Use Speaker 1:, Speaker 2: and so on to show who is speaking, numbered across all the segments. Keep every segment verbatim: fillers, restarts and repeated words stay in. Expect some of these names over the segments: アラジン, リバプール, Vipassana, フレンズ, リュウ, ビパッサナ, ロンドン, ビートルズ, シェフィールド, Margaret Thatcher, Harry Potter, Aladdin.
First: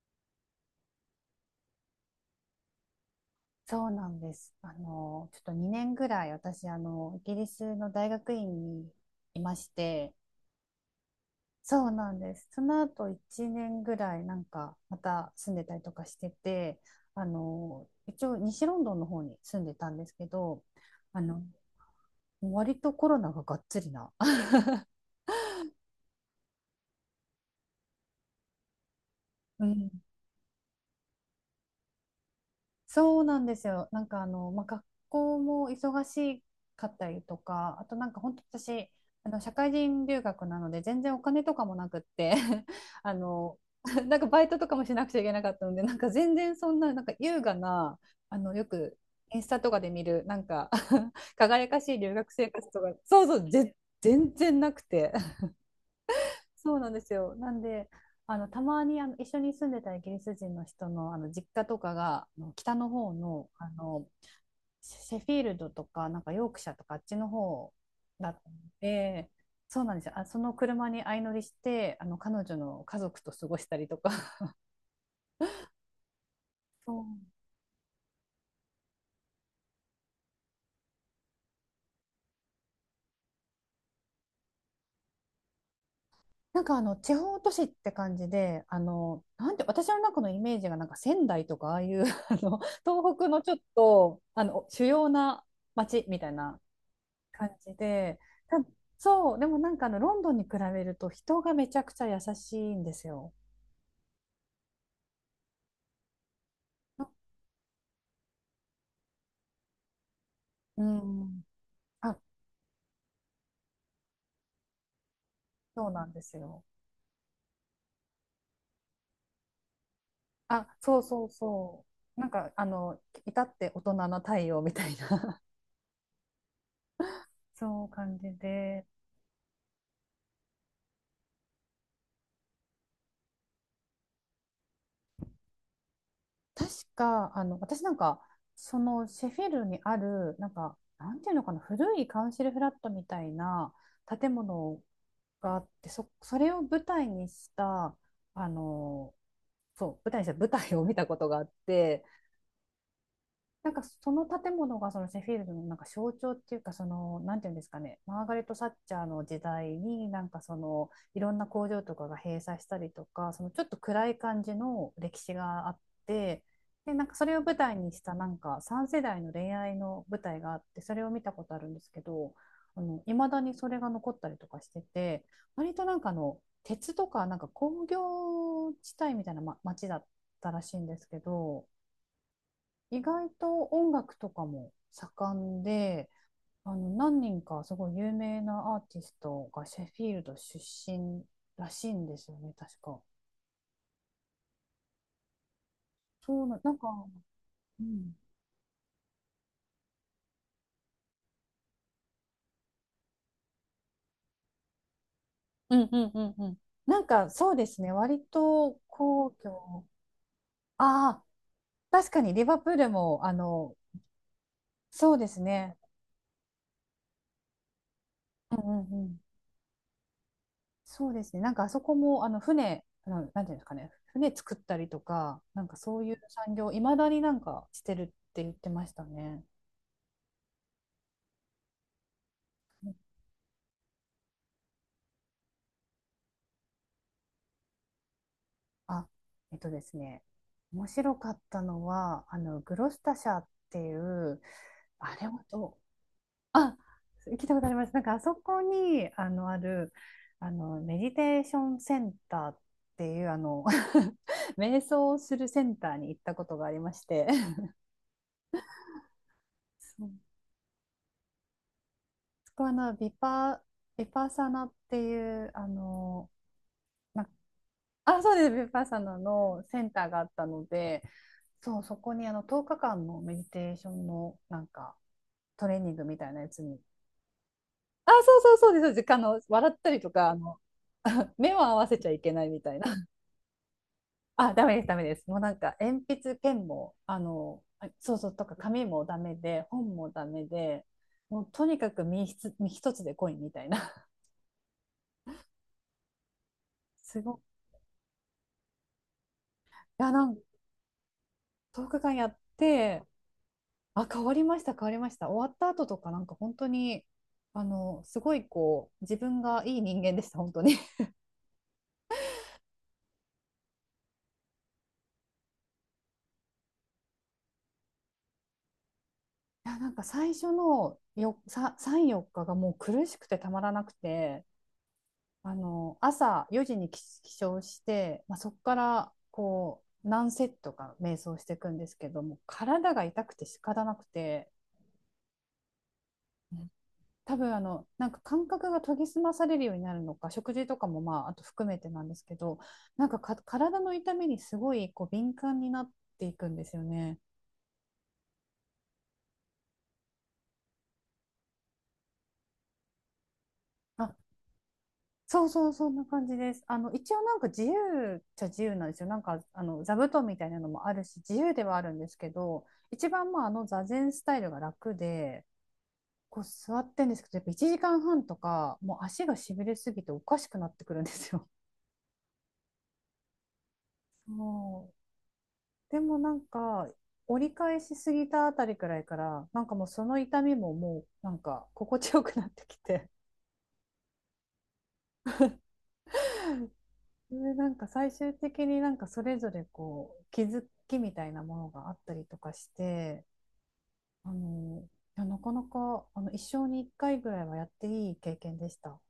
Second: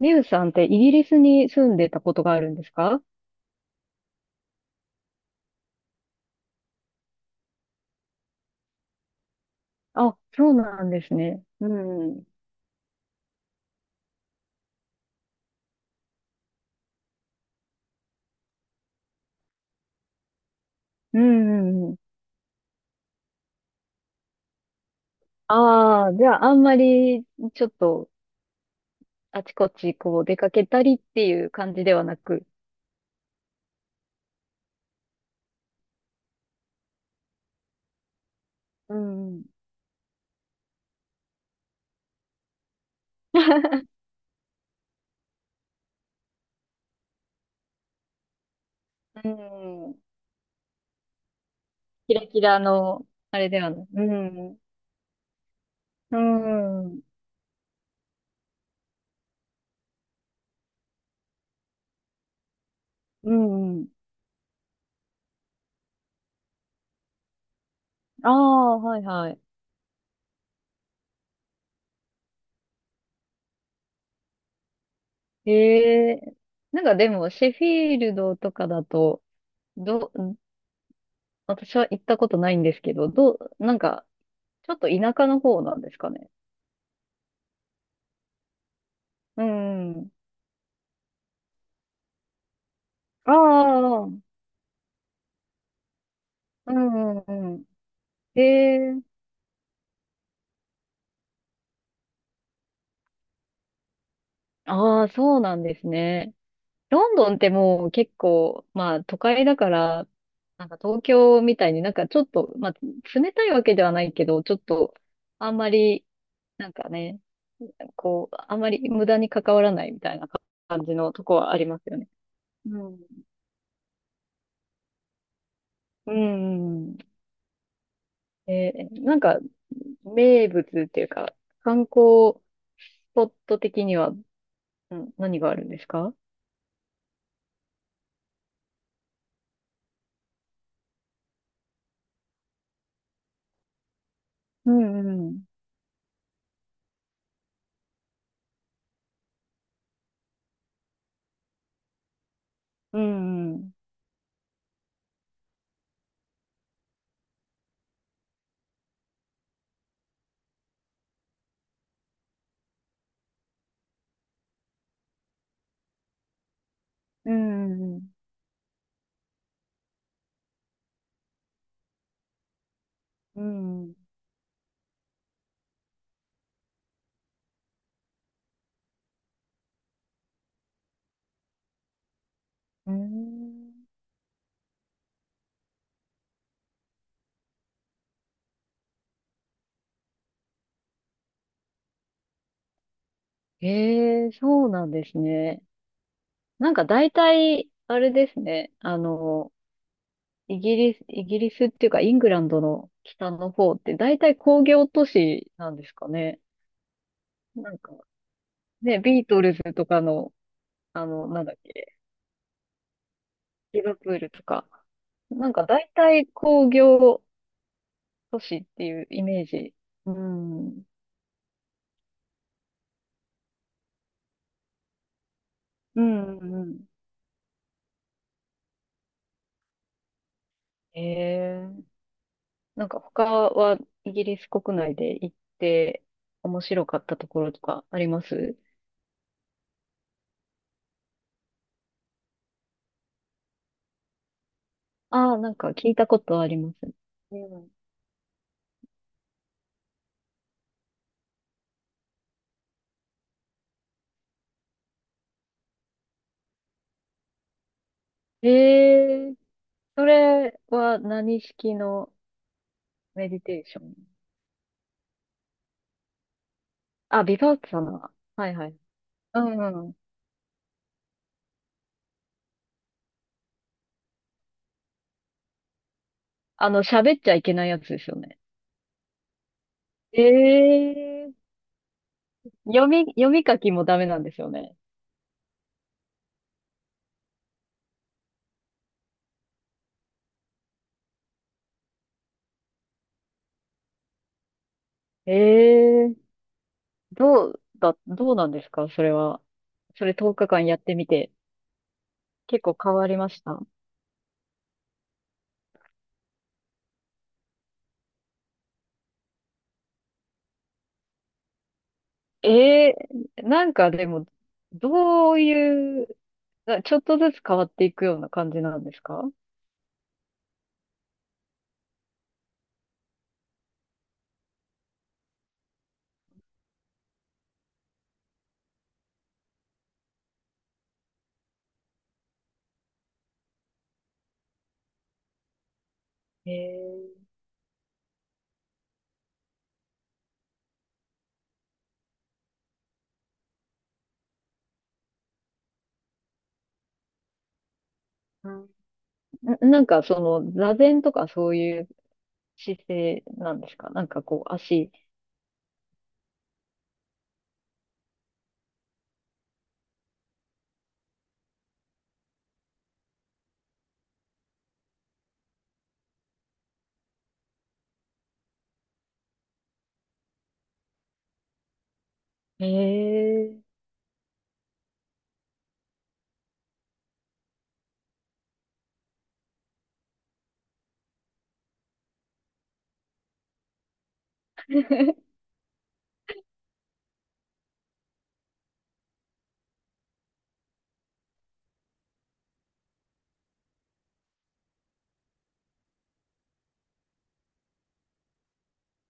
Speaker 1: リュウさんってイギリスに住んでたことがあるんですか？
Speaker 2: そうなんです。あの、ちょっとにねんぐらい私、あの、イギリスの大学院にいまして、
Speaker 1: あ、そうなんですね。う
Speaker 2: そうなん
Speaker 1: ん。
Speaker 2: です。その後いちねんぐらい、なんか、また住んでたりとかしてて、あの、一応西ロンドンの方に住んでたんですけど、
Speaker 1: う
Speaker 2: あ
Speaker 1: ん
Speaker 2: の、
Speaker 1: うんうん。
Speaker 2: 割とコロナががっつりな。
Speaker 1: ああ、じゃあ、あんまりちょっとあち
Speaker 2: う
Speaker 1: こ
Speaker 2: ん、
Speaker 1: ちこう出かけたりっていう感じではなく。
Speaker 2: そうなんですよ。なんかあの、まあ、学校も忙しかったりとか、あとなんか本当私、
Speaker 1: う
Speaker 2: あ
Speaker 1: ん。
Speaker 2: の
Speaker 1: う
Speaker 2: 社会人留学なので全然お金とかもなくって あの、なんかバイトとかもしなくちゃいけなかったので、なんか全然そんな、なんか優雅な、あの、よくインスタとかで
Speaker 1: ん。
Speaker 2: 見る、なんか 輝かしい留
Speaker 1: キラ
Speaker 2: 学
Speaker 1: キ
Speaker 2: 生
Speaker 1: ラ
Speaker 2: 活とか、
Speaker 1: の、
Speaker 2: そうそ
Speaker 1: あれ
Speaker 2: う、
Speaker 1: では
Speaker 2: ぜ、
Speaker 1: ない。う
Speaker 2: 全
Speaker 1: ん。
Speaker 2: 然なくて。
Speaker 1: う
Speaker 2: そうなんで
Speaker 1: ん。
Speaker 2: すよ。なんで、あのたまにあの一緒に住んでたイギリス人の人の、あの実家とかがあの北の方
Speaker 1: う
Speaker 2: の、あ
Speaker 1: んうん。
Speaker 2: のシェフィールドとか、なんかヨークシャとかあっちの方だ
Speaker 1: あ
Speaker 2: ったの
Speaker 1: あ、はい
Speaker 2: で、
Speaker 1: はい。
Speaker 2: そうなんですよ。あ、その車に相乗りして、あの彼女の家族と過ごしたりとか。
Speaker 1: ええ、なんか
Speaker 2: そう、
Speaker 1: でも、シェフィールドとかだと、ど、私は行ったことないんですけど、どう、なんか、ちょっと田舎の方なんですかね。
Speaker 2: なんかあの地方都市って感じで、あの
Speaker 1: う
Speaker 2: なんて私の
Speaker 1: ん。
Speaker 2: 中のイメージがなんか仙台とかああいう あの東北
Speaker 1: あ
Speaker 2: のちょっ
Speaker 1: あ、う
Speaker 2: と
Speaker 1: ん。
Speaker 2: あの主要な町みたいな
Speaker 1: うん
Speaker 2: 感
Speaker 1: うん。
Speaker 2: じで、
Speaker 1: へ
Speaker 2: た
Speaker 1: え。
Speaker 2: そう、でもなんかあのロンドンに比べると人がめちゃくちゃ優しいんですよ。
Speaker 1: ああ、そうなんですね。ロンドンってもう結構、まあ都会だから、なんか
Speaker 2: う
Speaker 1: 東京
Speaker 2: ん。
Speaker 1: みたいに、なんか
Speaker 2: あ、
Speaker 1: ちょっと、まあ冷たいわけではないけど、ちょっとあんま
Speaker 2: そうな
Speaker 1: り、
Speaker 2: んですよ。
Speaker 1: なんかね、こう、あんまり無駄に関わらないみたいな
Speaker 2: あ、
Speaker 1: 感じ
Speaker 2: そう
Speaker 1: の
Speaker 2: そ
Speaker 1: と
Speaker 2: う
Speaker 1: こはありま
Speaker 2: そ
Speaker 1: すよね。
Speaker 2: う。なんかあ
Speaker 1: う
Speaker 2: の、
Speaker 1: ん。
Speaker 2: 至って大人な対応みたいな。
Speaker 1: うんうんうん。
Speaker 2: そう感じ
Speaker 1: え
Speaker 2: で、
Speaker 1: ー、なんか名物っていうか、観光スポット的には、うん、何があるんですか？
Speaker 2: 確か、あの、私なんか、そのシェフィルにある、なんか、なんていうのかな、古いカウンシルフラットみたいな建
Speaker 1: う
Speaker 2: 物
Speaker 1: んうん。
Speaker 2: があって、そ、それを舞台にした、あの、そう、舞台にした舞台を見たことがあって、
Speaker 1: うんう
Speaker 2: な
Speaker 1: ん。
Speaker 2: んかその建物がそのシェフィールドのなんか象徴っていうか、そのなんていうんですかね、マーガレット・サッチャーの時代になんかそのいろんな工場とかが閉鎖したりとか、そのちょっと暗い感じの歴史があって。で、なんかそ
Speaker 1: う
Speaker 2: れを舞
Speaker 1: ん
Speaker 2: 台
Speaker 1: う
Speaker 2: に
Speaker 1: んう
Speaker 2: し
Speaker 1: ん。
Speaker 2: たなんかさん世代の恋愛の舞台があって、それを見たことあるんですけど、いまだ
Speaker 1: う
Speaker 2: にそれが
Speaker 1: ん
Speaker 2: 残ったりとかしてて、割となんかあの鉄とかなんか工業地帯みたいな、ま、町だったらしいんですけど。
Speaker 1: うん
Speaker 2: 意外
Speaker 1: う
Speaker 2: と
Speaker 1: ん。
Speaker 2: 音楽とかも盛んで、あの何人かすごい有名なアーティストがシェフィールド出身らしいんですよね、確か。
Speaker 1: ええ、そうなんですね。
Speaker 2: そうな、な
Speaker 1: なん
Speaker 2: ん
Speaker 1: か
Speaker 2: か、
Speaker 1: 大体、
Speaker 2: う
Speaker 1: あれ
Speaker 2: ん、
Speaker 1: ですね。あの、イギリス、イギリスっていうか、イングランドの北の方って大体工業都市な
Speaker 2: う
Speaker 1: んで
Speaker 2: ん
Speaker 1: す
Speaker 2: う
Speaker 1: か
Speaker 2: んうん
Speaker 1: ね。
Speaker 2: うん。なんかそうで
Speaker 1: なん
Speaker 2: すね、
Speaker 1: か、
Speaker 2: 割と
Speaker 1: ね、ビー
Speaker 2: 皇
Speaker 1: トルズと
Speaker 2: 居、
Speaker 1: かの、あ
Speaker 2: ああ、
Speaker 1: の、なんだっけ。
Speaker 2: 確かにリバプールも、あの、
Speaker 1: リバプールとか。
Speaker 2: そうです
Speaker 1: なんか
Speaker 2: ね、
Speaker 1: 大体工業都
Speaker 2: う
Speaker 1: 市
Speaker 2: ん
Speaker 1: っ
Speaker 2: う
Speaker 1: て
Speaker 2: ん
Speaker 1: い
Speaker 2: う
Speaker 1: う
Speaker 2: ん、
Speaker 1: イメージ。うん。うん、
Speaker 2: そうですね、なんかあそこも、あの船、あのなんていうんですかね、船作ったりとか、なんかそ
Speaker 1: う
Speaker 2: ういう
Speaker 1: ん
Speaker 2: 産
Speaker 1: う
Speaker 2: 業、い
Speaker 1: ん。
Speaker 2: まだになんかしてるって言ってましたね。
Speaker 1: ええ。なんか他はイギリス国内で行って面白かったところとかあります？
Speaker 2: あ、えっとですね、面白かったのは、あの、グロスタ社っていう、あれ
Speaker 1: ああー、
Speaker 2: は
Speaker 1: なん
Speaker 2: ど
Speaker 1: か
Speaker 2: う、
Speaker 1: 聞いたことありま
Speaker 2: あ、
Speaker 1: す。
Speaker 2: 聞
Speaker 1: う
Speaker 2: いたことあ
Speaker 1: ん。
Speaker 2: ります。なんか、あそこに、あの、ある、あの、メディテーションセンターっていう、あの、瞑想をするセンターに行ったことがありまして、
Speaker 1: ええ、そ
Speaker 2: そう。
Speaker 1: れは何式の
Speaker 2: そこはあの、ビ
Speaker 1: メディ
Speaker 2: パ、
Speaker 1: テーション？
Speaker 2: ビパサナっていう、あの、な
Speaker 1: あ、
Speaker 2: んか
Speaker 1: ビパッサナ。
Speaker 2: あ、そうで
Speaker 1: は
Speaker 2: す。
Speaker 1: い
Speaker 2: ヴ
Speaker 1: は
Speaker 2: ィ
Speaker 1: い。
Speaker 2: パッサナ
Speaker 1: う
Speaker 2: のセ
Speaker 1: んう
Speaker 2: ン
Speaker 1: ん。
Speaker 2: ターがあったので、そう、そこにあのとおかかんのメディテーションのなんかトレーニングみたいなやつ
Speaker 1: あ
Speaker 2: に。
Speaker 1: の、喋っちゃいけないやつです
Speaker 2: あ、
Speaker 1: よ
Speaker 2: そ
Speaker 1: ね。
Speaker 2: うそうそうです。そうです、あの、笑ったりと
Speaker 1: え
Speaker 2: か、あの、
Speaker 1: え、
Speaker 2: 目を合わせちゃいけないみたいな。
Speaker 1: 読み、読み書きもダメなんですよ
Speaker 2: あ、ダ
Speaker 1: ね。
Speaker 2: メです、ダメです。もうなんか鉛筆、ペンも、あの、あそうそう、とか紙もダメで、本もダメで、もうとにかく身一つ身一つでコインみたいな。
Speaker 1: ええ、
Speaker 2: すごい。い
Speaker 1: どうだ、どうなんですか、それは。そ
Speaker 2: や、
Speaker 1: れ
Speaker 2: な
Speaker 1: 10
Speaker 2: んか
Speaker 1: 日間やってみて、
Speaker 2: とおかかんやっ
Speaker 1: 結構変わ
Speaker 2: て、
Speaker 1: りました？
Speaker 2: あ、変わりました、変わりました。終わった後とか、なんか本当に、あの、すごいこう、自分がいい人間でした、本当に。い
Speaker 1: ええ、なんかでも、どういう、なちょっとずつ変わっていくような感じなんですか？
Speaker 2: や、なんか最初のよ、さ、さん、よっかがもう苦しくてたまらなくて、あの、朝よじに起起床して、まあ、そこから、こう、何セットか瞑想していくんですけども、体が痛くて仕方なくて、う
Speaker 1: ええ、
Speaker 2: 多分あのなんか感覚が研ぎ澄まされるようになるのか、食事とかもまああと含めてなんですけど、なんかか体の痛みにすごいこう敏感になっていくんですよね。
Speaker 1: な、なんかその、座禅とかそういう姿勢なんですか、なんか
Speaker 2: あ、
Speaker 1: こう、足。
Speaker 2: そうそう、そんな感じです。あの一応なんか自由っちゃ自由なんですよ。なんかあの座布団みたいなのもあるし自由ではあるんですけど、一番まああの座禅スタイルが楽でこう座ってんですけど、やっぱいちじかんはんとかもう足がしびれすぎておかしくなってくるんですよ。
Speaker 1: ええ。
Speaker 2: もでもなんか、折り返しすぎたあたりくらいから、なんかもうその痛みも、もうなんか心地よくなってきて、で、なんか最終的になんかそれぞれこう気づきみたいなものがあったりとかして、あの、いや、なかなかあの一生に一回ぐらいはやっていい経験でした。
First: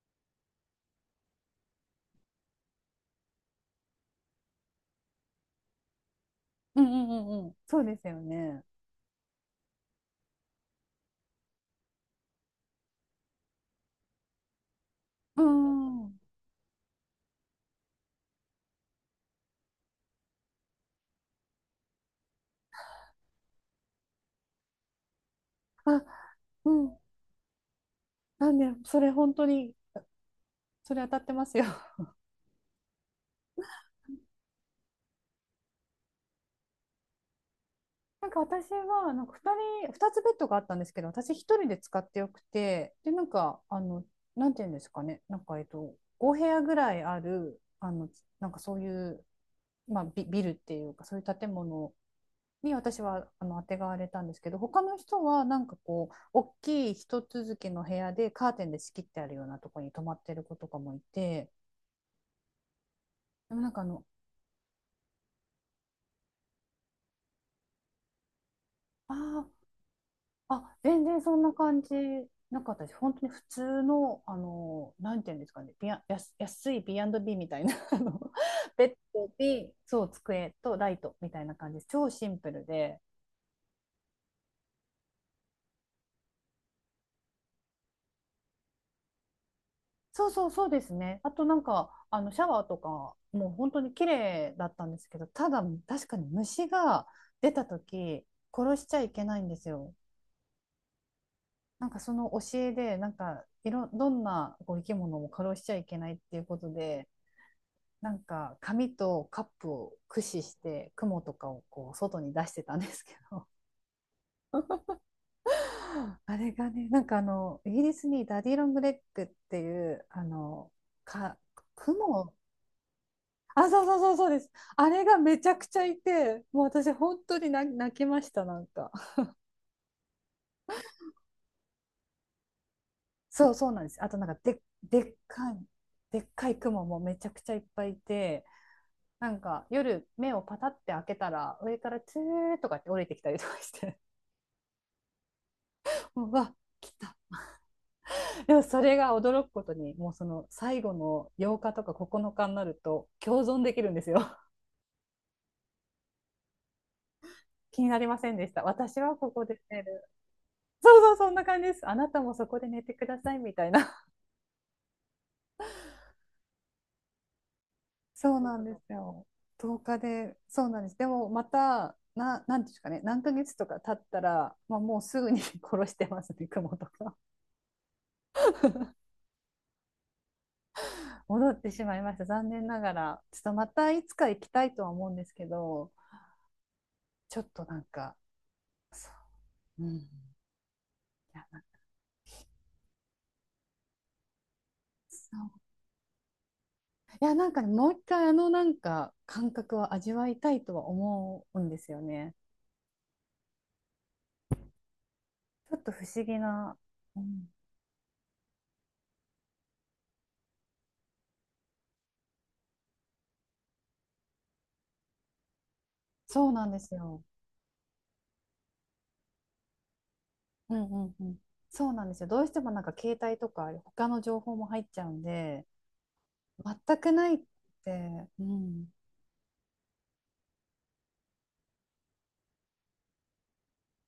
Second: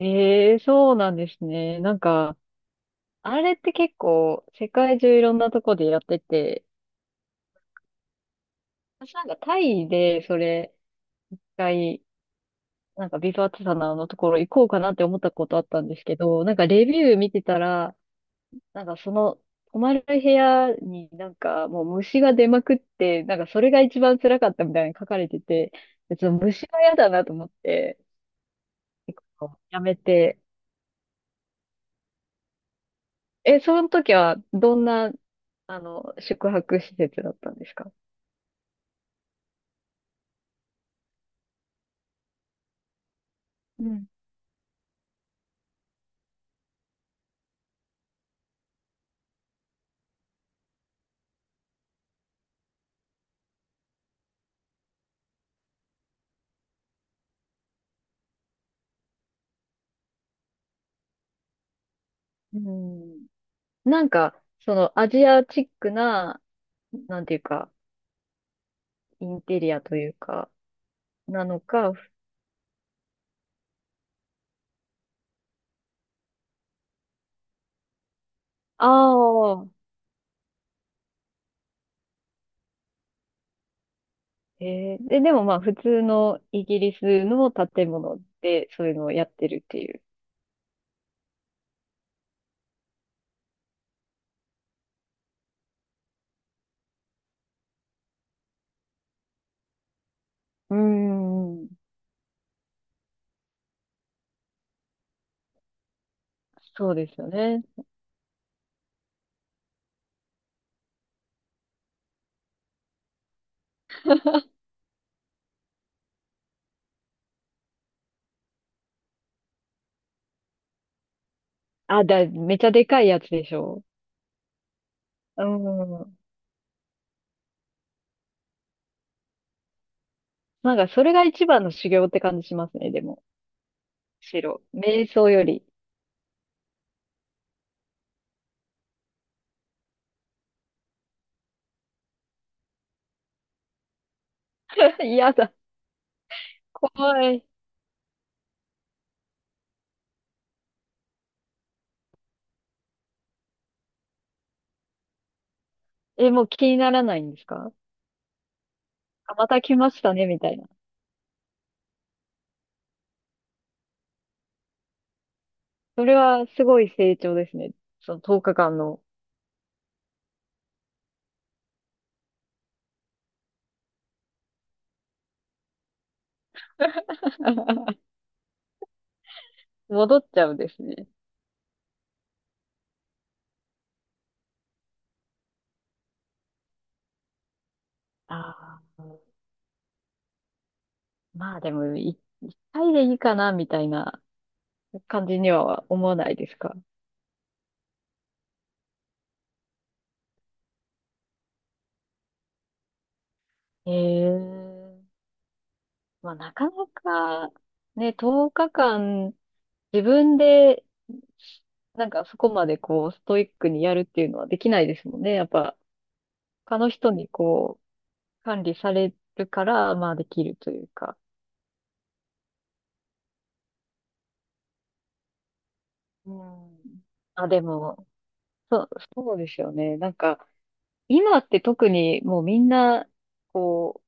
Speaker 1: ええ、そうなんですね。なんか、あれって結構世界中いろんなとこでやってて、
Speaker 2: うんうんうんうん。そうですよね。
Speaker 1: 私なんかタイでそれ一回、なんかビブアッツサナののところ行こうかなって思った
Speaker 2: う
Speaker 1: こ
Speaker 2: んう
Speaker 1: とあったんです
Speaker 2: んう
Speaker 1: け
Speaker 2: ん。
Speaker 1: ど、なんかレビュー見てたら、なんかその泊まる部屋になんかもう虫が出まくって、なんかそれが一番辛かったみたいに書かれてて、
Speaker 2: あ、
Speaker 1: 別に虫
Speaker 2: う
Speaker 1: は嫌
Speaker 2: ん。
Speaker 1: だなと思って、
Speaker 2: なんで、それ
Speaker 1: 結
Speaker 2: 本当
Speaker 1: 構
Speaker 2: に、
Speaker 1: やめて、
Speaker 2: それ当たってますよ。
Speaker 1: え、その時はどんな、あの、宿泊施設だったんですか？
Speaker 2: なんか私はなんかふたり、ふたつベッドがあったんですけど、私一人で使ってよくて、で、なんか、あ
Speaker 1: う
Speaker 2: の、
Speaker 1: ん。
Speaker 2: なんていうんですかね、なんか、えっと、ご部屋ぐらいある、あの、なんかそういう、まあ、ビ、ビルっていうか、そういう建物に私はあの、当てがわれたんですけど、他の人は、なんかこう、大きい一続きの部屋でカーテンで仕切ってあるようなところに泊まってる子とかもいて、
Speaker 1: うん。
Speaker 2: でもなんかあの、
Speaker 1: なんか、そのアジアチックな、なんていうか、イン
Speaker 2: あ、
Speaker 1: テリアというか、
Speaker 2: あ、全然そん
Speaker 1: な
Speaker 2: な
Speaker 1: の
Speaker 2: 感じ
Speaker 1: か、
Speaker 2: なかったです。本当に普通の、あの、なんていうんですかね、ビア、安、安い ビーアンドビー みたいな、あの、ベ
Speaker 1: あ
Speaker 2: ッド
Speaker 1: あ、
Speaker 2: に、そう、机とライトみたいな感じです。超シンプルで。
Speaker 1: えー、で、でもまあ普通のイギリスの建物でそういうのをやってるっていう。
Speaker 2: そうそう、そうですね。あとなんか、あの、シャワーとか、もう本当に綺麗だったんですけど、ただ、確かに虫が出た時、殺しちゃいけないんですよ。
Speaker 1: うーん、
Speaker 2: なんかその教えで、なんか、いろ、どんなこう生き物も殺しちゃいけないっていうこと
Speaker 1: そうで
Speaker 2: で、
Speaker 1: すよね。
Speaker 2: なんか紙とカップを駆使して雲とかをこう外に出してたんですけど、 あれがね、なんかあのイギリスにダディ・ロングレッグっていう、あのか
Speaker 1: あ、だ、
Speaker 2: 雲、
Speaker 1: めちゃでかいやつでし
Speaker 2: あ、そ
Speaker 1: ょ
Speaker 2: うそうそうそうです。あれがめ
Speaker 1: う。
Speaker 2: ち
Speaker 1: う
Speaker 2: ゃくちゃい
Speaker 1: ん。
Speaker 2: て、もう私本当に泣泣きました。なんか
Speaker 1: なんかそれが一番の修行って感じしますね、でも。
Speaker 2: そうそうなんです。あとなんかで
Speaker 1: 白
Speaker 2: で
Speaker 1: 瞑
Speaker 2: っ
Speaker 1: 想よ
Speaker 2: か
Speaker 1: り。
Speaker 2: いでっかい雲もめちゃくちゃいっぱいいて、なんか夜目をパタって開けたら上からツーとかって降りてきたりとかして、
Speaker 1: 嫌だ。
Speaker 2: も うわ、
Speaker 1: 怖
Speaker 2: 来た。
Speaker 1: い。
Speaker 2: でもそれが驚くことに、もうその最後のようかとかここのかになると共存できるんですよ。
Speaker 1: え、もう気にならないんですか？
Speaker 2: 気になりませんでした。私はこ
Speaker 1: あ、
Speaker 2: こ
Speaker 1: ま
Speaker 2: で
Speaker 1: た来
Speaker 2: 寝
Speaker 1: まし
Speaker 2: る、
Speaker 1: たね、みたいな。
Speaker 2: そうそう、そんな感じです。あなたもそこで寝てくださいみたいな。
Speaker 1: それはすごい成長ですね。そ の
Speaker 2: そう
Speaker 1: 10
Speaker 2: なん
Speaker 1: 日
Speaker 2: で
Speaker 1: 間
Speaker 2: す
Speaker 1: の。
Speaker 2: よ。とおかでそうなんです。でもまたななんですかね、何ヶ月とか経ったら、まあ、もうすぐに 殺してますね、雲とか。
Speaker 1: 戻っちゃうんですね。
Speaker 2: 戻ってしまいました、残念ながら。ちょっとまたいつか行きたいとは思うんですけど、ちょっとなんか
Speaker 1: ああ、
Speaker 2: そう、うん、い
Speaker 1: ま
Speaker 2: や
Speaker 1: あでも、一回でいいかな、みたいな感
Speaker 2: そ
Speaker 1: じに
Speaker 2: う
Speaker 1: は思わないですか？
Speaker 2: いや、なんかねもう一回あのなんか感覚を味わいたいとは思うんですよね。
Speaker 1: ええ、
Speaker 2: ちょっと不思
Speaker 1: まあ
Speaker 2: 議
Speaker 1: なか
Speaker 2: な。
Speaker 1: な
Speaker 2: うん、
Speaker 1: か、ね、とおかかん、自分で、なんかそこまでこう、ストイックにやるっていうのはできないですもんね。やっぱ、
Speaker 2: そうなんで
Speaker 1: 他の
Speaker 2: す
Speaker 1: 人
Speaker 2: よ。
Speaker 1: にこう、管理されるから、まあできると
Speaker 2: う
Speaker 1: い
Speaker 2: ん
Speaker 1: う
Speaker 2: うん
Speaker 1: か。
Speaker 2: うん。そうなんですよ。どうしてもなんか携帯とか他の情報も入っちゃうんで、
Speaker 1: う
Speaker 2: 全
Speaker 1: ん。
Speaker 2: くないっ
Speaker 1: あ、でも、
Speaker 2: て、う
Speaker 1: そう、
Speaker 2: ん、
Speaker 1: そうですよね。なんか、今って特にもうみんな、こ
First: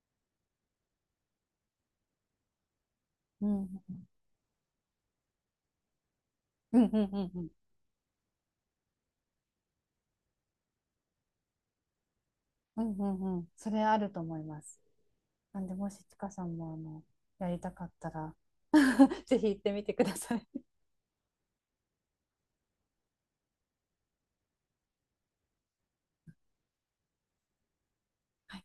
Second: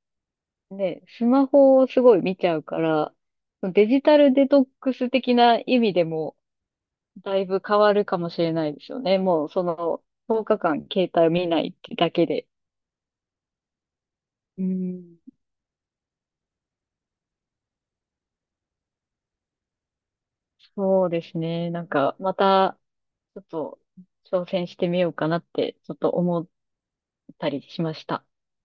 Speaker 1: う、ね、スマホをすごい見ちゃうから、
Speaker 2: うん、
Speaker 1: デ
Speaker 2: うん、
Speaker 1: ジタルデトックス的な意味でも、
Speaker 2: うん、うん、
Speaker 1: だ
Speaker 2: う
Speaker 1: い
Speaker 2: ん、
Speaker 1: ぶ変わるかもしれないですよね。もうその、とおかかん携帯を見ないってだけで。
Speaker 2: うん、うんうん、それあると思いま
Speaker 1: う
Speaker 2: す。
Speaker 1: ん、
Speaker 2: なんで、もしちかさんもあの、やりたかったら ぜひ行ってみてください。
Speaker 1: そうですね。なんか、また、ちょっと、挑戦してみようかなって、ちょっと思ったりしました。
Speaker 2: はい